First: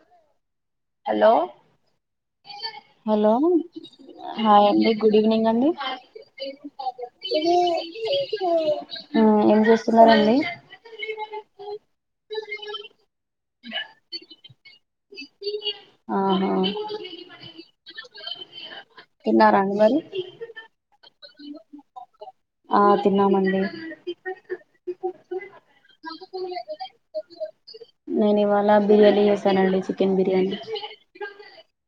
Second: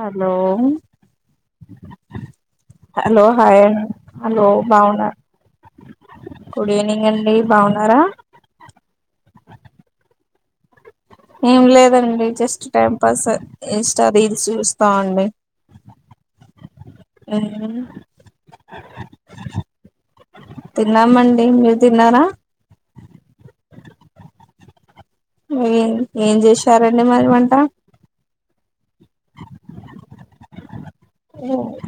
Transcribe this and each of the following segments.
Hello hello hello hi అండి hello hi అండి బాగున్నా గుడివ్నింగ్ అండి గుడ్ ఈవినింగ్ అండి బాగున్నారా ఆ ఏం చేూస్తున్నారండి ఏం లేదండి just time pass insta reels చూస్తా అండి ఆ తిన్నారా అండి మరి తిన్నామండి మీరు తిన్నారా ఆ తిన్నామండి ఏం ఏంచేసారండీ మరి వంట నేను ఇవాళ బిర్యానీ చేసానండి chicken biryani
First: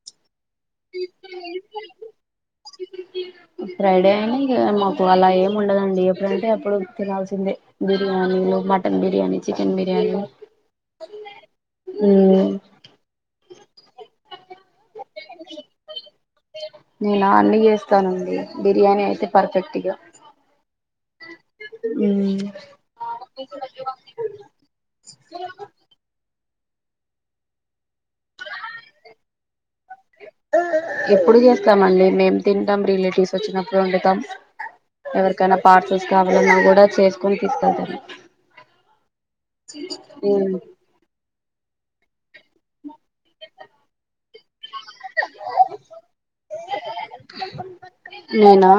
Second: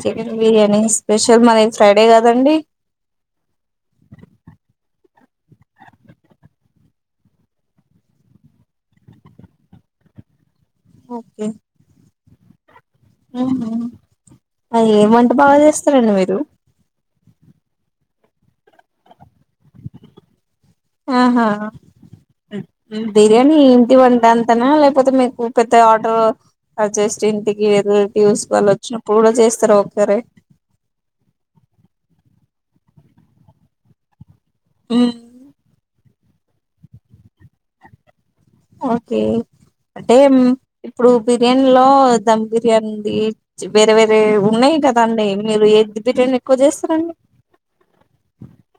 chicken biryani special మరి ఫ్రైడే కదండి ఫ్రైడే అని ఇగ మా అలా ఏం ఉండదండి ఎప్పుడంటే అప్పుడు తినాల్సిందే బిర్యానీలు మటన్ బిర్యానీ చికెన్ బిర్యా హలో అ ఏం వంట బాగా చేస్తారండి మీరు నేనా అన్నీ చేస్తానండి బిర్యానీ అయితే పర్ఫెక్ట్గా ఆహా బిర్యానీ ఏంటివంట అంతనా లేకపోతే మీకు పెద్ద ఆర్డర్ అ జస్ట్ ఇంటికి రిలేటివ్స్ వాళ్ళు వచ్చినప్పుడు కూడా చేస్తారా ఒక్కరే ఎప్పుడు చేస్తామండి మేము తింటాం రిలేటివ్స్ వచ్చినప్పుడు వండుతాం ఎవరికైనా పార్స్ కావాలన్నా కూడా చేసుకొని తీసుకెళ్తాను ఓకే అంటే ఇప్పుడు బిర్యానీ లో ధమ్ బిర్యానీ ఉంది వేరే వేరే ఉన్నాయి కదాండి మీరు ఎది బిర్యానీ ఎక్కువ చేస్తారండి నేనా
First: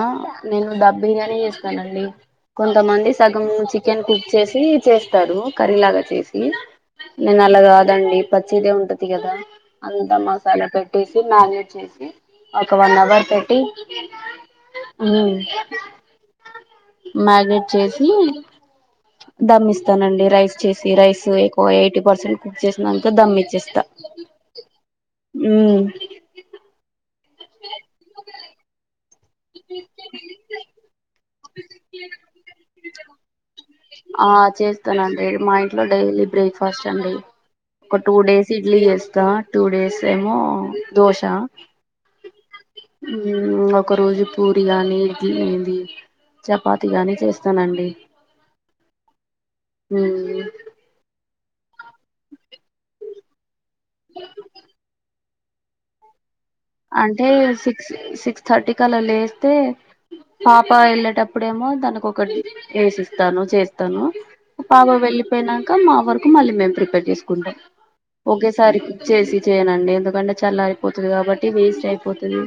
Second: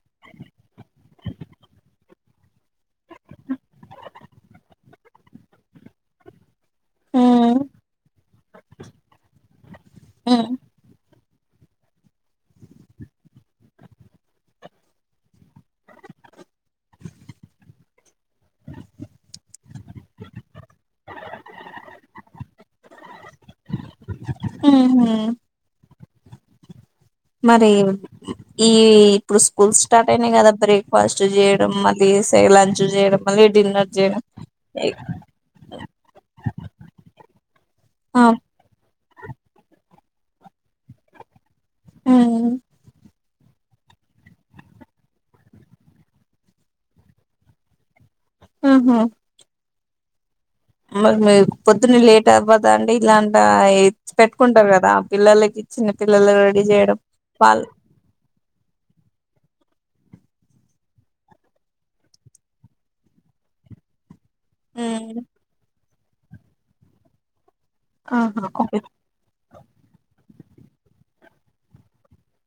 నేను దమ్ బిర్యానీ చేస్తానండి కొంతమంది సగం చికెన్ కుక్ చేసి చేస్తారు కర్రీలాగా చేసి నేను ఉమ్, అలా కాదండి పచ్చిదే ఉంటది కదా అంతా ఉమ్, మసాలా పెట్టిసి మ్యాగినేట్ చేసి ఒక వన్ అవర్ పెట్టి ఊ మ్యాగినెట్ చేసి దమ్మిస్తానండి రైస్ చేసి రైస్ ఎక్కువ ఎయిటీ పర్సెంట్ కుక్ చేసినంక దమ్ ఇచ్చేస్తా ఉహు మ్మ్ మరి ఈ ఇప్పుడు స్కూల్ స్టార్ట్ అయినాయి కదా బ్రేక్ఫాస్ట్ చేయడం మళ్ళి సె లంచ్ చేయడం మళ్ళీ డిన్నర్ చేయడం ఆ చేస్తానండి మా ఇంట్లో డైలీ బ్రేక్ఫాస్ట్ అండి ఒక టూ డేస్ ఇడ్లీ చేస్తా టూ డేస్ ఏమో దోశ ఊ ఒక రోజు పూరి గాని జి ఇది చపాతి గానీ చేస్తానండి ఆహా మ్ మరి మీ పొద్దున్న లేట్ అవ్వదా అండి ఇలాంటి పెట్టుకుంటారు కదా పిల్లలకిచ్చిన పిలో అంటే సిక్స్ సిక్స్ థర్టీకి అలా లేస్తే పాప వెళ్ళేటప్పుడేమో దానకు ఒకటి వేసిస్తాను చేస్తాను పాప ఉమ్, వెళ్ళిపోయినాక మా వరకు మళ్ళీ మేము ప్రిపేర్ చేసుకుంటాం ఆహా ఓకే ఒకేసారి కుక్ చేసి చేయనండి ఎందుకంటే చల్లారి పోతది కాబట్టి వేస్ట్ అయిపోతది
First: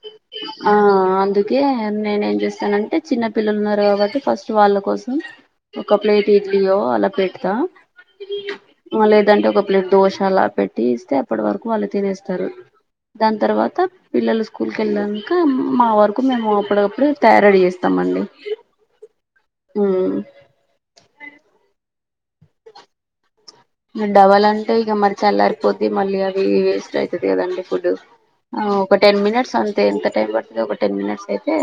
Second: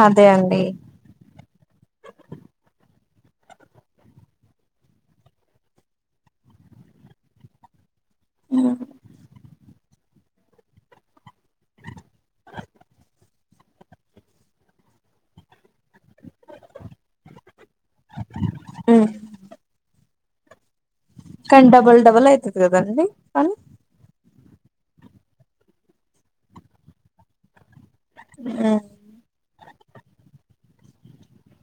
అదే అండి ఆ అందుకే నేనేం చేస్తానంటే చిన్న పిల్లలు ఉన్నారు కాబట్టి ఫస్ట్ వాళ్ళ కోసం ఒక ప్లేట్ ఇడ్లీయో అలా పెడతా ఉమ్, ఇంగ లేదంటే ఒక ప్లేట్ దోశ అలా పెట్టి ఇస్తే అప్పట్ వరకు వాళ్ళు తినేస్తరు. దాన్ తర్వాత పిల్లలు స్కూల్కెలంక మా వరకు మేము అప్పటికప్పుడు తయార్ రెడీ చేస్తామండి. మ్ కన్ డబల్ డబల్ అయితది కదండి పని మరి డవల్ అంటే ఇగ మరి చల్లారిపోద్ది మళ్ళీ అవి వేస్ట్ అయితది కదండి ఫుడ్ ఉమ్. ఒక టెన్ మినిట్స్ అంతే ఎంత టైం పడుతది ఒక టెన్ మినిట్స్ అయితే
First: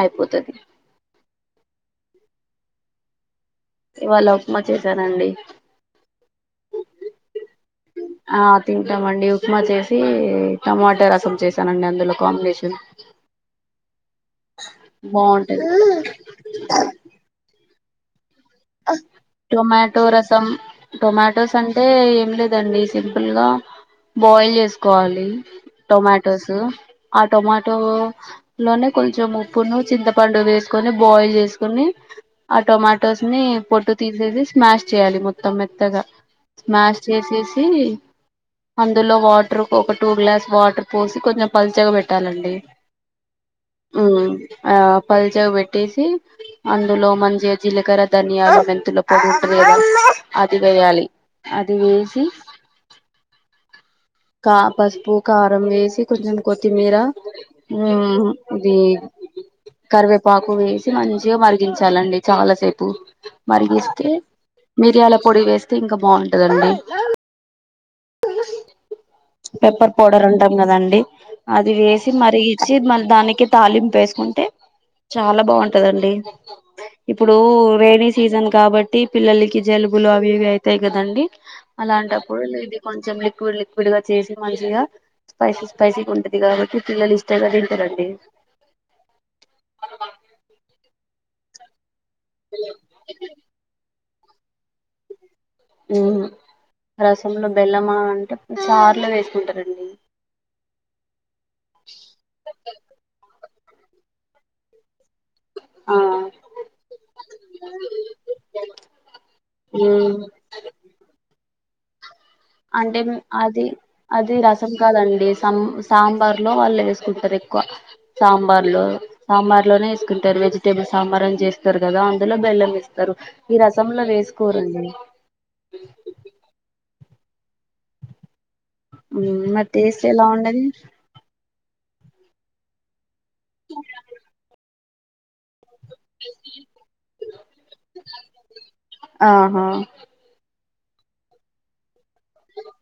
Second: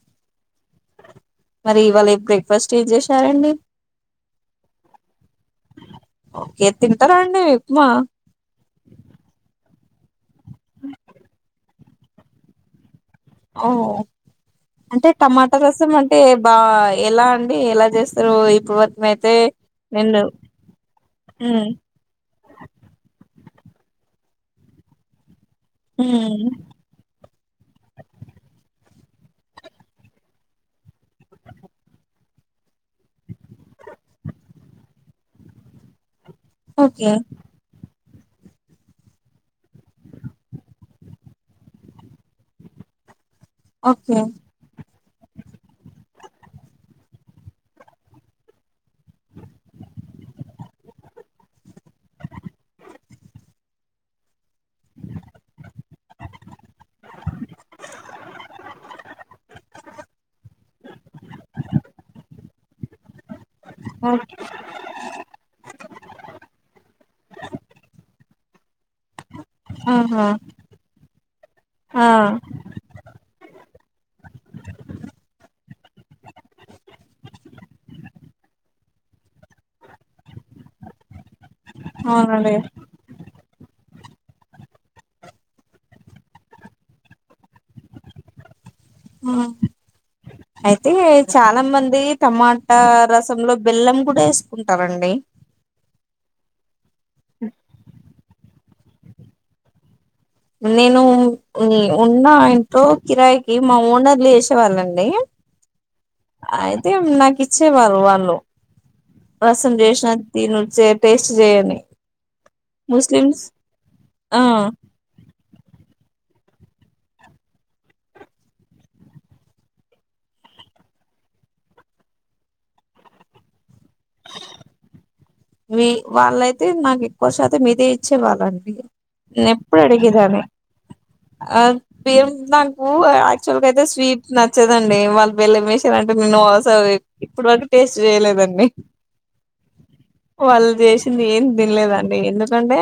అయిపోతది మరి ఇవాళ బ్రేక్ఫాస్ట్ ఏం చేశారండి ఇవాళ ఉప్మా చేశానండి ఓకే తింటారా అండి ఉప్మా ఆ తింటమండి. ఉప్మా చేస్ టమాట రసం చేసానండి అందులో కాంబినేషన్ ఓహో అంటే టమాట బాగుంటది రసం అంటే బా ఎలా అండి ఎలా చేస్తారు ఇప్పుడు వరకు అయితే టొమాటో నేను రసం టొమాటోస్ ఉమ్, అంటే ఏం లేదండి సింపుల్గా బాయిల్ చేస్కోవాలి ఉమ్, టొమాటోస్ టొమాటోలోనే కొంచం ఉప్పును, చింతపండు వేస్కోని బాయిల్ చేస్కొని ఆ టొమాటోస్ని పొట్టు తీసేసి స్మాష్ చేయాలి మొత్తం మెత్తగ స్మాష్ ఓకే చేసేసీ అందులో వాటరు ఒక టూ గ్లాస్ వాటర్ పోసి కొంచెం పల్చగ పెట్టాలండి. ఓకే మ్ ఆ పల్చగ పెట్టేసి అందులో మంచిగ జీలకర్ర ధనియాలు, మెంతుల పొడి ఉంటది గదా అది వేయాలి. అది వేసి కా పసుపు, కారం వేసి కొంచం కొత్తిమీరా మ్ ఇదీ కరివేపాకు వేసి మంచిగ మరిగించాలండి చాలాసేపు మరిగిస్తే ఓకే మిరియాల పొడి వేస్తే ఇంక బాగుంటదండి. పెప్పర్ పౌడర్ ఆహా అంటాం కదండి అది ఆ వేసి మరిగిచ్చి మళ్ దానికి తాలింప్ ఏస్కుంటే చాలా బాగుంటదండి. ఇప్పుడూ రేని సీజన్ కాబట్టి పిల్లలకి జల్ జలుబులు అవి ఇవి అయితయి కదండి. అలాంటప్పుడు అవునండి ఇది కొంచం ఎక్కు లిక్విడ్ చేసి మంచిగ స్పైసీ స్పైసీగుంటది కాబట్టి పిల్లల్ ఇష్టంగ తింటరండి. [inaudible] అయితే చాలా మంది టమాటా రసంలో బెల్లం కుడ ఏస్కుంటరండి. రసంలో బెల్లమా అంటే చార్లో వేస్కుంటరండి. నేను ఉన్న ఇంట్లో కిరాయికి మా ఓనర్ల్ ఏసేవాళ్ళండి ఆ అయితే నాకిచ్చే వాళ్ వాళ్ళు రసం చేసిన ఉమ్ తినుచ్చే టేస్ట్ చేయని అంటే ముస్లిమ్స్ అది అది ఆ రసం కాదండి. సం సాంబార్లో వాల్ ఏస్కుంటర్ ఎక్కువ సాంబార్లో సాంబార్లోనే ఏస్కుంటరు. వెజిటేబుల్ సాంబారం చేస్తారు కదా అందులో బెల్లం ఏస్తరు ఈ రసంలో వేసుకోరుండి. వీ వాళ్ళైతే నాక్ ఎక్కువ శాతం ఇదే ఇచ్చే వాళ్ళం నేన్ మరి ఎప్పుడు టేస్ట్ ఎలా అడిగేదాన్ని ఉండది ఆ పేమ్ నాకు యాక్చువల్గ అయితే స్వీట్ నచ్చదండి వాళ్ బెల్లమే అంటే నో అసలే ఇప్పుడు వరకు టేస్ట్ చేయలేదండి. ఆహా వాళ్ళు చేసింది ఏం తిన్లేదం ఎందుకంటే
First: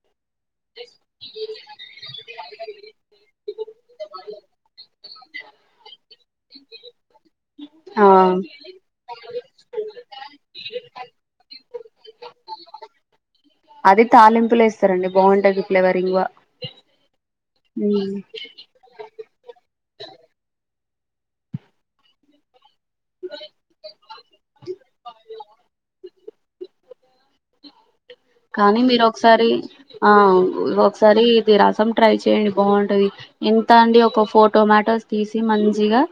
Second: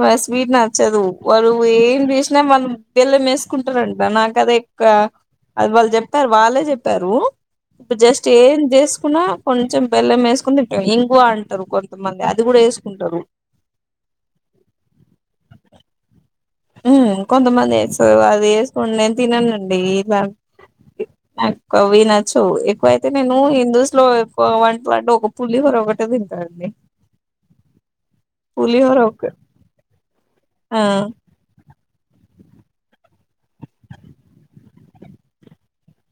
ఫస్ట్ స్వీట్ నచ్చదు వాళ్ళు ఏం చేస్ మనం బెల్లం ఏస్కుంటరంట నాక్ అదే ఎక్కా అది వాళ్ చెప్తార్ వాళ్ళే చెప్తారు. ఆ జస్ట్ ఏం చేస్కున్నా కొంచెం బెల్లం ఏస్కొన్ తింట ఇంగువ అంటరు కొం త మంది అది కూడా ఏస్కుంటరు. అది తాలింపుల ఏస్తారండి బాగుంటది ఫ్లేవర్ ఇంగువ కొంతమంది వేస్తారు అది వేసుకుే [unintelligible] తిననండి ఇలా నాకు అవి నచ్చవ్ ఎక్కువైతే నేను హిందూస్ లో [unintelligible] ఎక్ వ అంట ఒక పులి ఒకర ఒకటే తింటానుడి కానీ మీరు ఒక ఒకసారి ఆ ఆ ఒకసారి ఇది రసం ట్రై చేయండి బాగుంటది ఎంత అండి ఒక ఫోర్ టొమాటోస్ తీసి మంచిగా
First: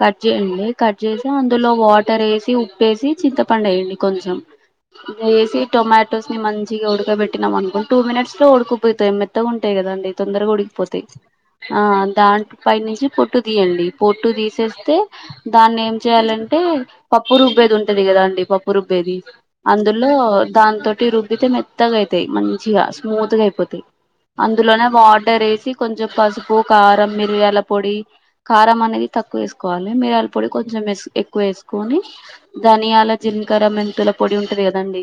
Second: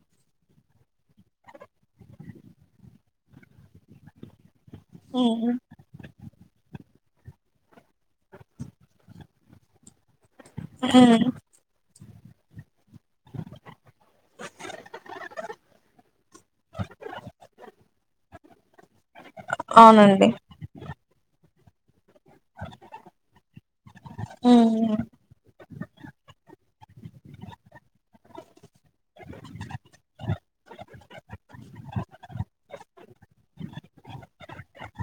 కట్ చేయండి కట్ చేసి అందులో వాటర్ వేసి ఉప్పేసి చింతపండు వేయండి కొంచెం ఉమ్ వేసి టొమాటో మంచిగా ఉడకబెట్టినాం అనుకో టూ మినిట్స్ లో ఉడుకుపోయితాయి మెత్తగా ఉంటాయి కదండి తొందరగా ఉడికిపోతయి ఉమ్ ఆ దాంట్ పై నుంచి పొట్టు తీయండి పొట్టు తీసేస్తే దాన్ని ఏం చేయాలంటే పప్పు రుబ్బ ఉంటది కదా అండి పప్పు రుబ్బేది అందులో అవునండి దాని తోటి రుబ్బితే మెత్తగా అయి తయి మంచిగా స్మూత్ గా అయిపోతాయి అందులోనే ఉమ్ వాటర్ వేసి కొంచెం పసుపు కారం మిరియాల పొడి కారం మ తక్కువ వేసుకోవాలి మిరాయాల పొడి కొంచెం ఎక్కువ వేసుకొని ధనియాల జీలకర మె మెంతుల పొడి ఉంటంది కదండి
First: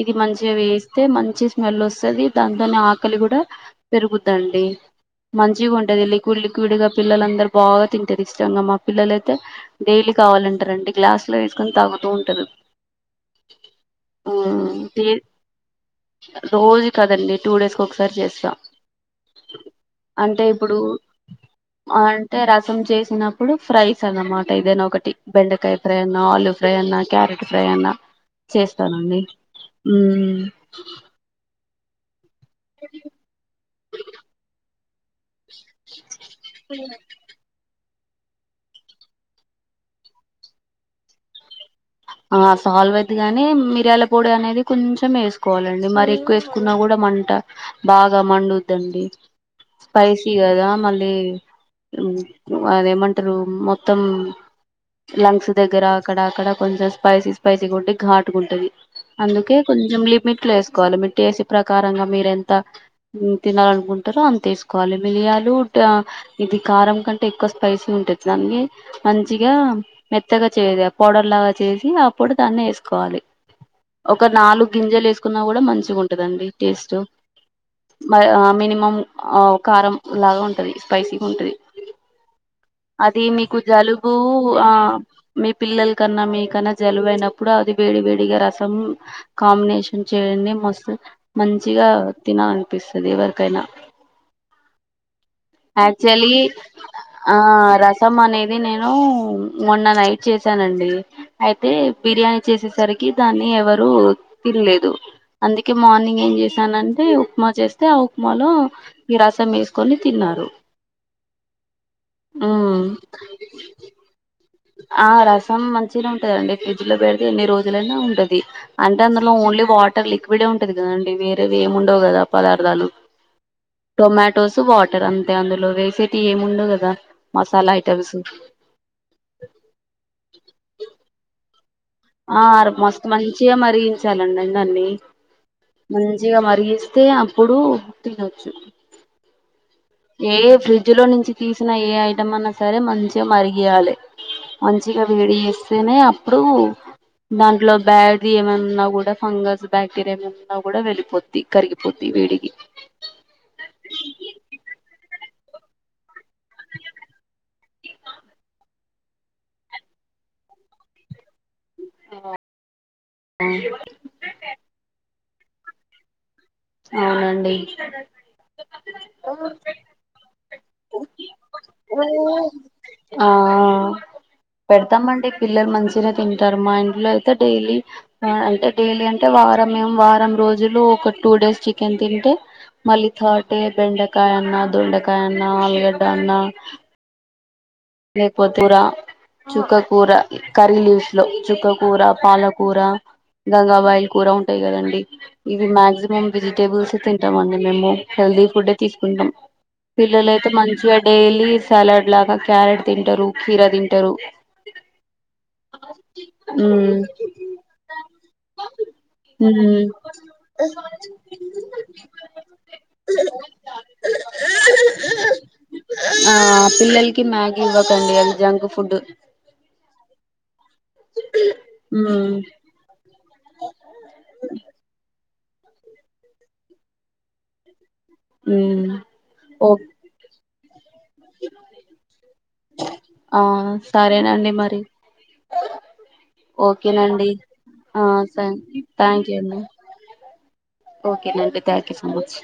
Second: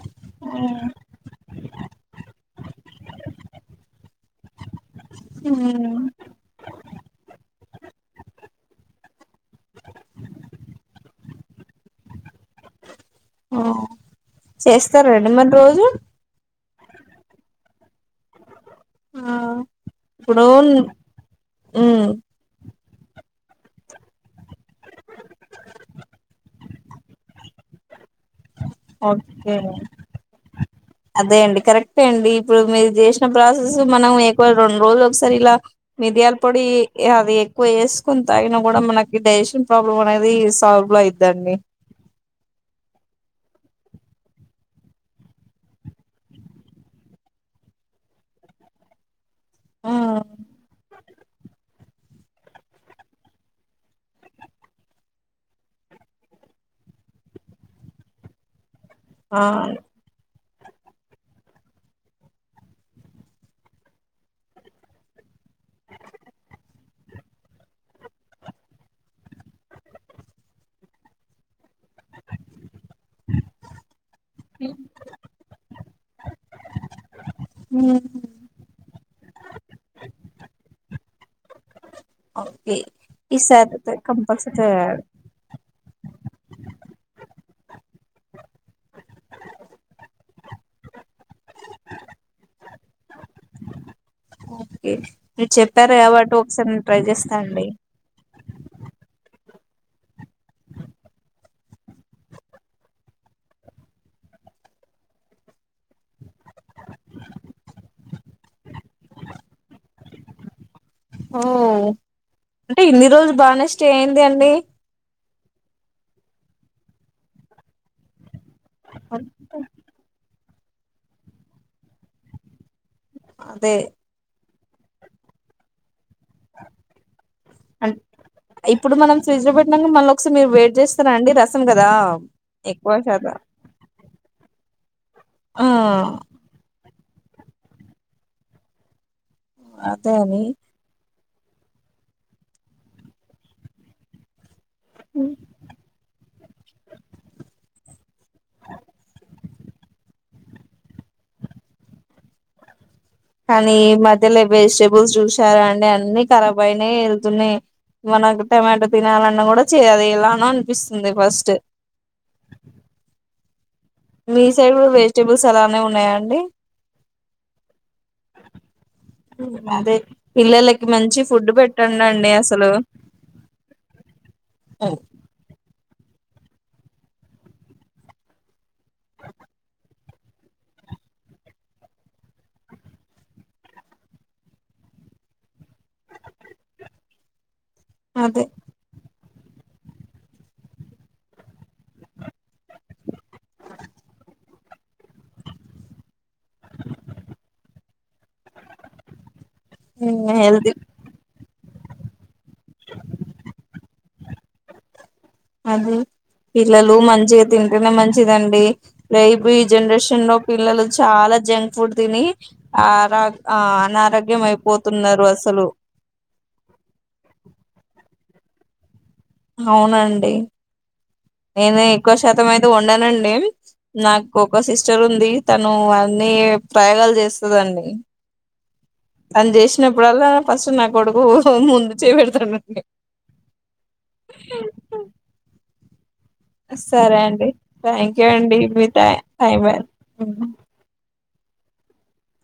ఇ మంచిగా వేస్తే మంచి స్మెల్ వస్తది దాంతోనే ఆకలి కూడా పెరుగుద్దండి మంచిగా ఉంటుంది లిక్విడ్ లిక్విడ్గా పిల్లలం దరు బాగా తింటేది గా మా పిల్లలయితే డైలీ కావాలంటారండి గ్లాస్ లో వేసుకొని తాగుతూ ఉంటారు ఆ చేస్తారా అండి మరి రోజు రోజు కాదండి టూ డేస్ కి ఒకసారి చేస్తా ఆ అంటే ఇప్పుడు ఉమ్ అంటే రసం చేసి చినప్పుడు ఫ్రైస్ అనమాట ఇదేనా ఒకటి బెండకాయ ఫ్రై అన్నా ఆల్ ఫ్రై అన్నా క్యారెట్ ఫ్రై అన్నా చేస్తానండి ఓకే మ్మ్ అదే అండి కరెక్టే అండి ఇప్పుడు మీరు చేసిన ప్రాసెస్ మనం ఎక్కువ రెండు రోజులు ఒకసారి ఇలా మిరియాల పొడి అది ఎక్కువ వేసుకుని తాగిన కూడా మనకి డైజెషన్ ప్రాబ్లం అనేది సాల్వ్ అయిదండి ఆ సాల్వ్ అయిద్ది గాని మిరియాల పొడి అనేది కొంచెం వేసుకోవాలండి మరి ఎక్కువ వేసుకున్నా కూడా మంట బాగా మండుద్దండి ఆ స్పైసీ కదా మళ్ళీ అదే మంటరు మొత్తం లంగ్స్ దగ్గర అక్కడ అక్కడ కొంచెం స్పైసీ స్పైసీ ఉంటే ఘాటుగా ఉంటది ఆ అందుకే కొంచెం లిమిట్ ట్లో వేసుకోవాలి మీ టేస్ట్ ప్రకారంగా మీరు ఎంత తినాలనుకుంటారో అంత వేసుకోవాలి మిరియాలు లు ఇది కారం కంటే ఎక్కువ స్పైసీ ఉంటది మంచిగా మెత్తగా చే పొలాగా [unintelligible] చేసి అప్పుడు దాన్ని వేసుకోవాలి ఒక నాలుగు గింజలు వేసుకున్నా కూడా మంచిగ ఉం టది అండి టేస్ట్ ఉమ్ మినిమం ఆ కారం లాగా ఉంటది స్పైసీగా ఉంటది ఓకే అది మీకు ఈసారి అయితే జలుబు ఆ కంపల్సరీ మీ పిల్లల కన్నా మీకు తన జలుబు అయినప్పుడు అది వేడి వేడిగా రసం కాంబినేషన్ చేయండి మస్తు మంచిగా తిన అనిపిస్తది ఎవరికైనా ఓకే మీరు చెప్పారు ఆక్చువలీ కాబట్టి ఒకసారి నేను ట్రై ఆ చేస్తా అండి రసం అనేది నేను మొన్న నైట్ చేశానండి అయితే బిర్యానీ చేసేసరికి దాన్ని ఎవరు తినలేదు అందుకే మార్నింగ్ ఏం చేసానంటే ఉప్మా చేస్తే ఆ ఉప్మాలో ఈ రసం వేసుకొని తిన్నా రు ఓ అంటే ఇన్ని రోజులు బానే స్టే అయింది అండి ఆ రసం మంచినే ఉంటదండి ఫ్రిడ్జ్ లో పెడితే ఎన్ని రోజులైనా ఉంటది. అంటే అందులో ఓన్లీ వాటర్ లిక్విడే ఉంటది కదండి వేరేవి ఏమి ఉండవు కదా పదార్థాలు. అదే టొమాటోస్ వాటర్ అంతే అందులో వేసెట్ టీ ఏముండవు కదా మసాలా అం ఐటెమ్స్ ఉ ఇప్పుడు మనం ఫ్రిడ్జ్ లో పెట్టనాక మలొకసారి మీరు వెట్ చేస్తారాండి రసం కదా ఆ అర్కు ఎక్కువ మస్తు శాతం మంచిగా మరిగించాలండి అందర్నీ ఆ మంచిగా మరిగిస్ తే అప్పుడు తినొచ్చు అదే ఏ అని ఫ్రిడ్జ్ లో నుంచి తీసిన ఏ ఐటమ్ అన్నా సరే మంచిగా మరిగియాలే మంచిగా వేడి చేస్తేనే అప్పుడు దాంట్లో బ్యాటరీ ఏమన్నా కూడా ఫంగస్ బ్యాక్టీరియా ఏం నా కూడా వెళ్ళిపోది కరిగిపోది వేడికి కానీ ఈ మధ్యల వెజిటేబుల్స్ చూసారా అండి అన్ని కరాబ్ అయినా వెళ్తున్నాయి మనకు టమాటో తినాలన్నా కూడా చి అది ఎలానో అనిపిస్తుంది ఫస్ట్ తిను ఎ మీ సైడ్ కూడా వెజిటేబుల్స్ అలానే ఉన్నాయా అండి అవునండి ఉ అదే పిల్లలకి మంచి ఫుడ్ పెట్టండి అండి అసలు ఆ ఆ పెడతామ అండి పిల్లలు మంచి తిన తింటారు మా ఇంట్లో అయితే డైలీ అంటే డైలీ అంటే వారం మేం వారం రోజులో ఒక టూ డేస్ చికెన్ తింటే మళ్ళీ తాడే బెండకాయ అన్న దొండకాయ అన్నా ఆలుగడ్డ అన్నా లేక్ అదే పోతు రా చుక్క కూర కరీ లీఫ్స్ లో చుక్క కూూర పాలకూర గంగాబాయిల్ కూర ఉంటాయి కదండి ఇవి మా్యాక్సిమం వెజిటేబుల్స్ ఏ తింటాం అండి మేము హెల్దీ ఫుడ్ ఏ తీసుకుంటాం పిల్లలయితే హెల్తీ మంచిగా డైలీ సలాడ్ లాగా క్యారెట్ తింటరు కీరా తింటరు అదే పిల్లలు మంచిగా తింటేనే మంచిదండి రేపు ఈ జనరేషన్ లో పిల్ పిల్లలు చాలా జంక్ ఫుడ్ తిని ఆరగ్ ఆ అనారోగ్య అయిపోతున్నారు అసలు ఆ పిల్లలకి మ్యాగీ ఇవ్వకండి అది జంక్ ఫుడ్ అవునండి నేనే ఎక్కువ మ్మ్ శాతం అయితే వండనండి నాకు ఒక సిస్టర్ ఉంది తను అన్నీ ప్రయోగాలు చేస్తదండి మ్మ్ తను ఓ చేసినప్పుడల్లా ఫస్ట్ నా కొడుకు ముందు చేయి పెడతాడండి ఆ సరేనండి మరి సరే ఓకేనండి అండి హ థ్యాంక్ యూ స అండి మీ టై థాంక్యూ అండి టైం ఓకే కెనండి థ్యాంక్ యూ సో మచ్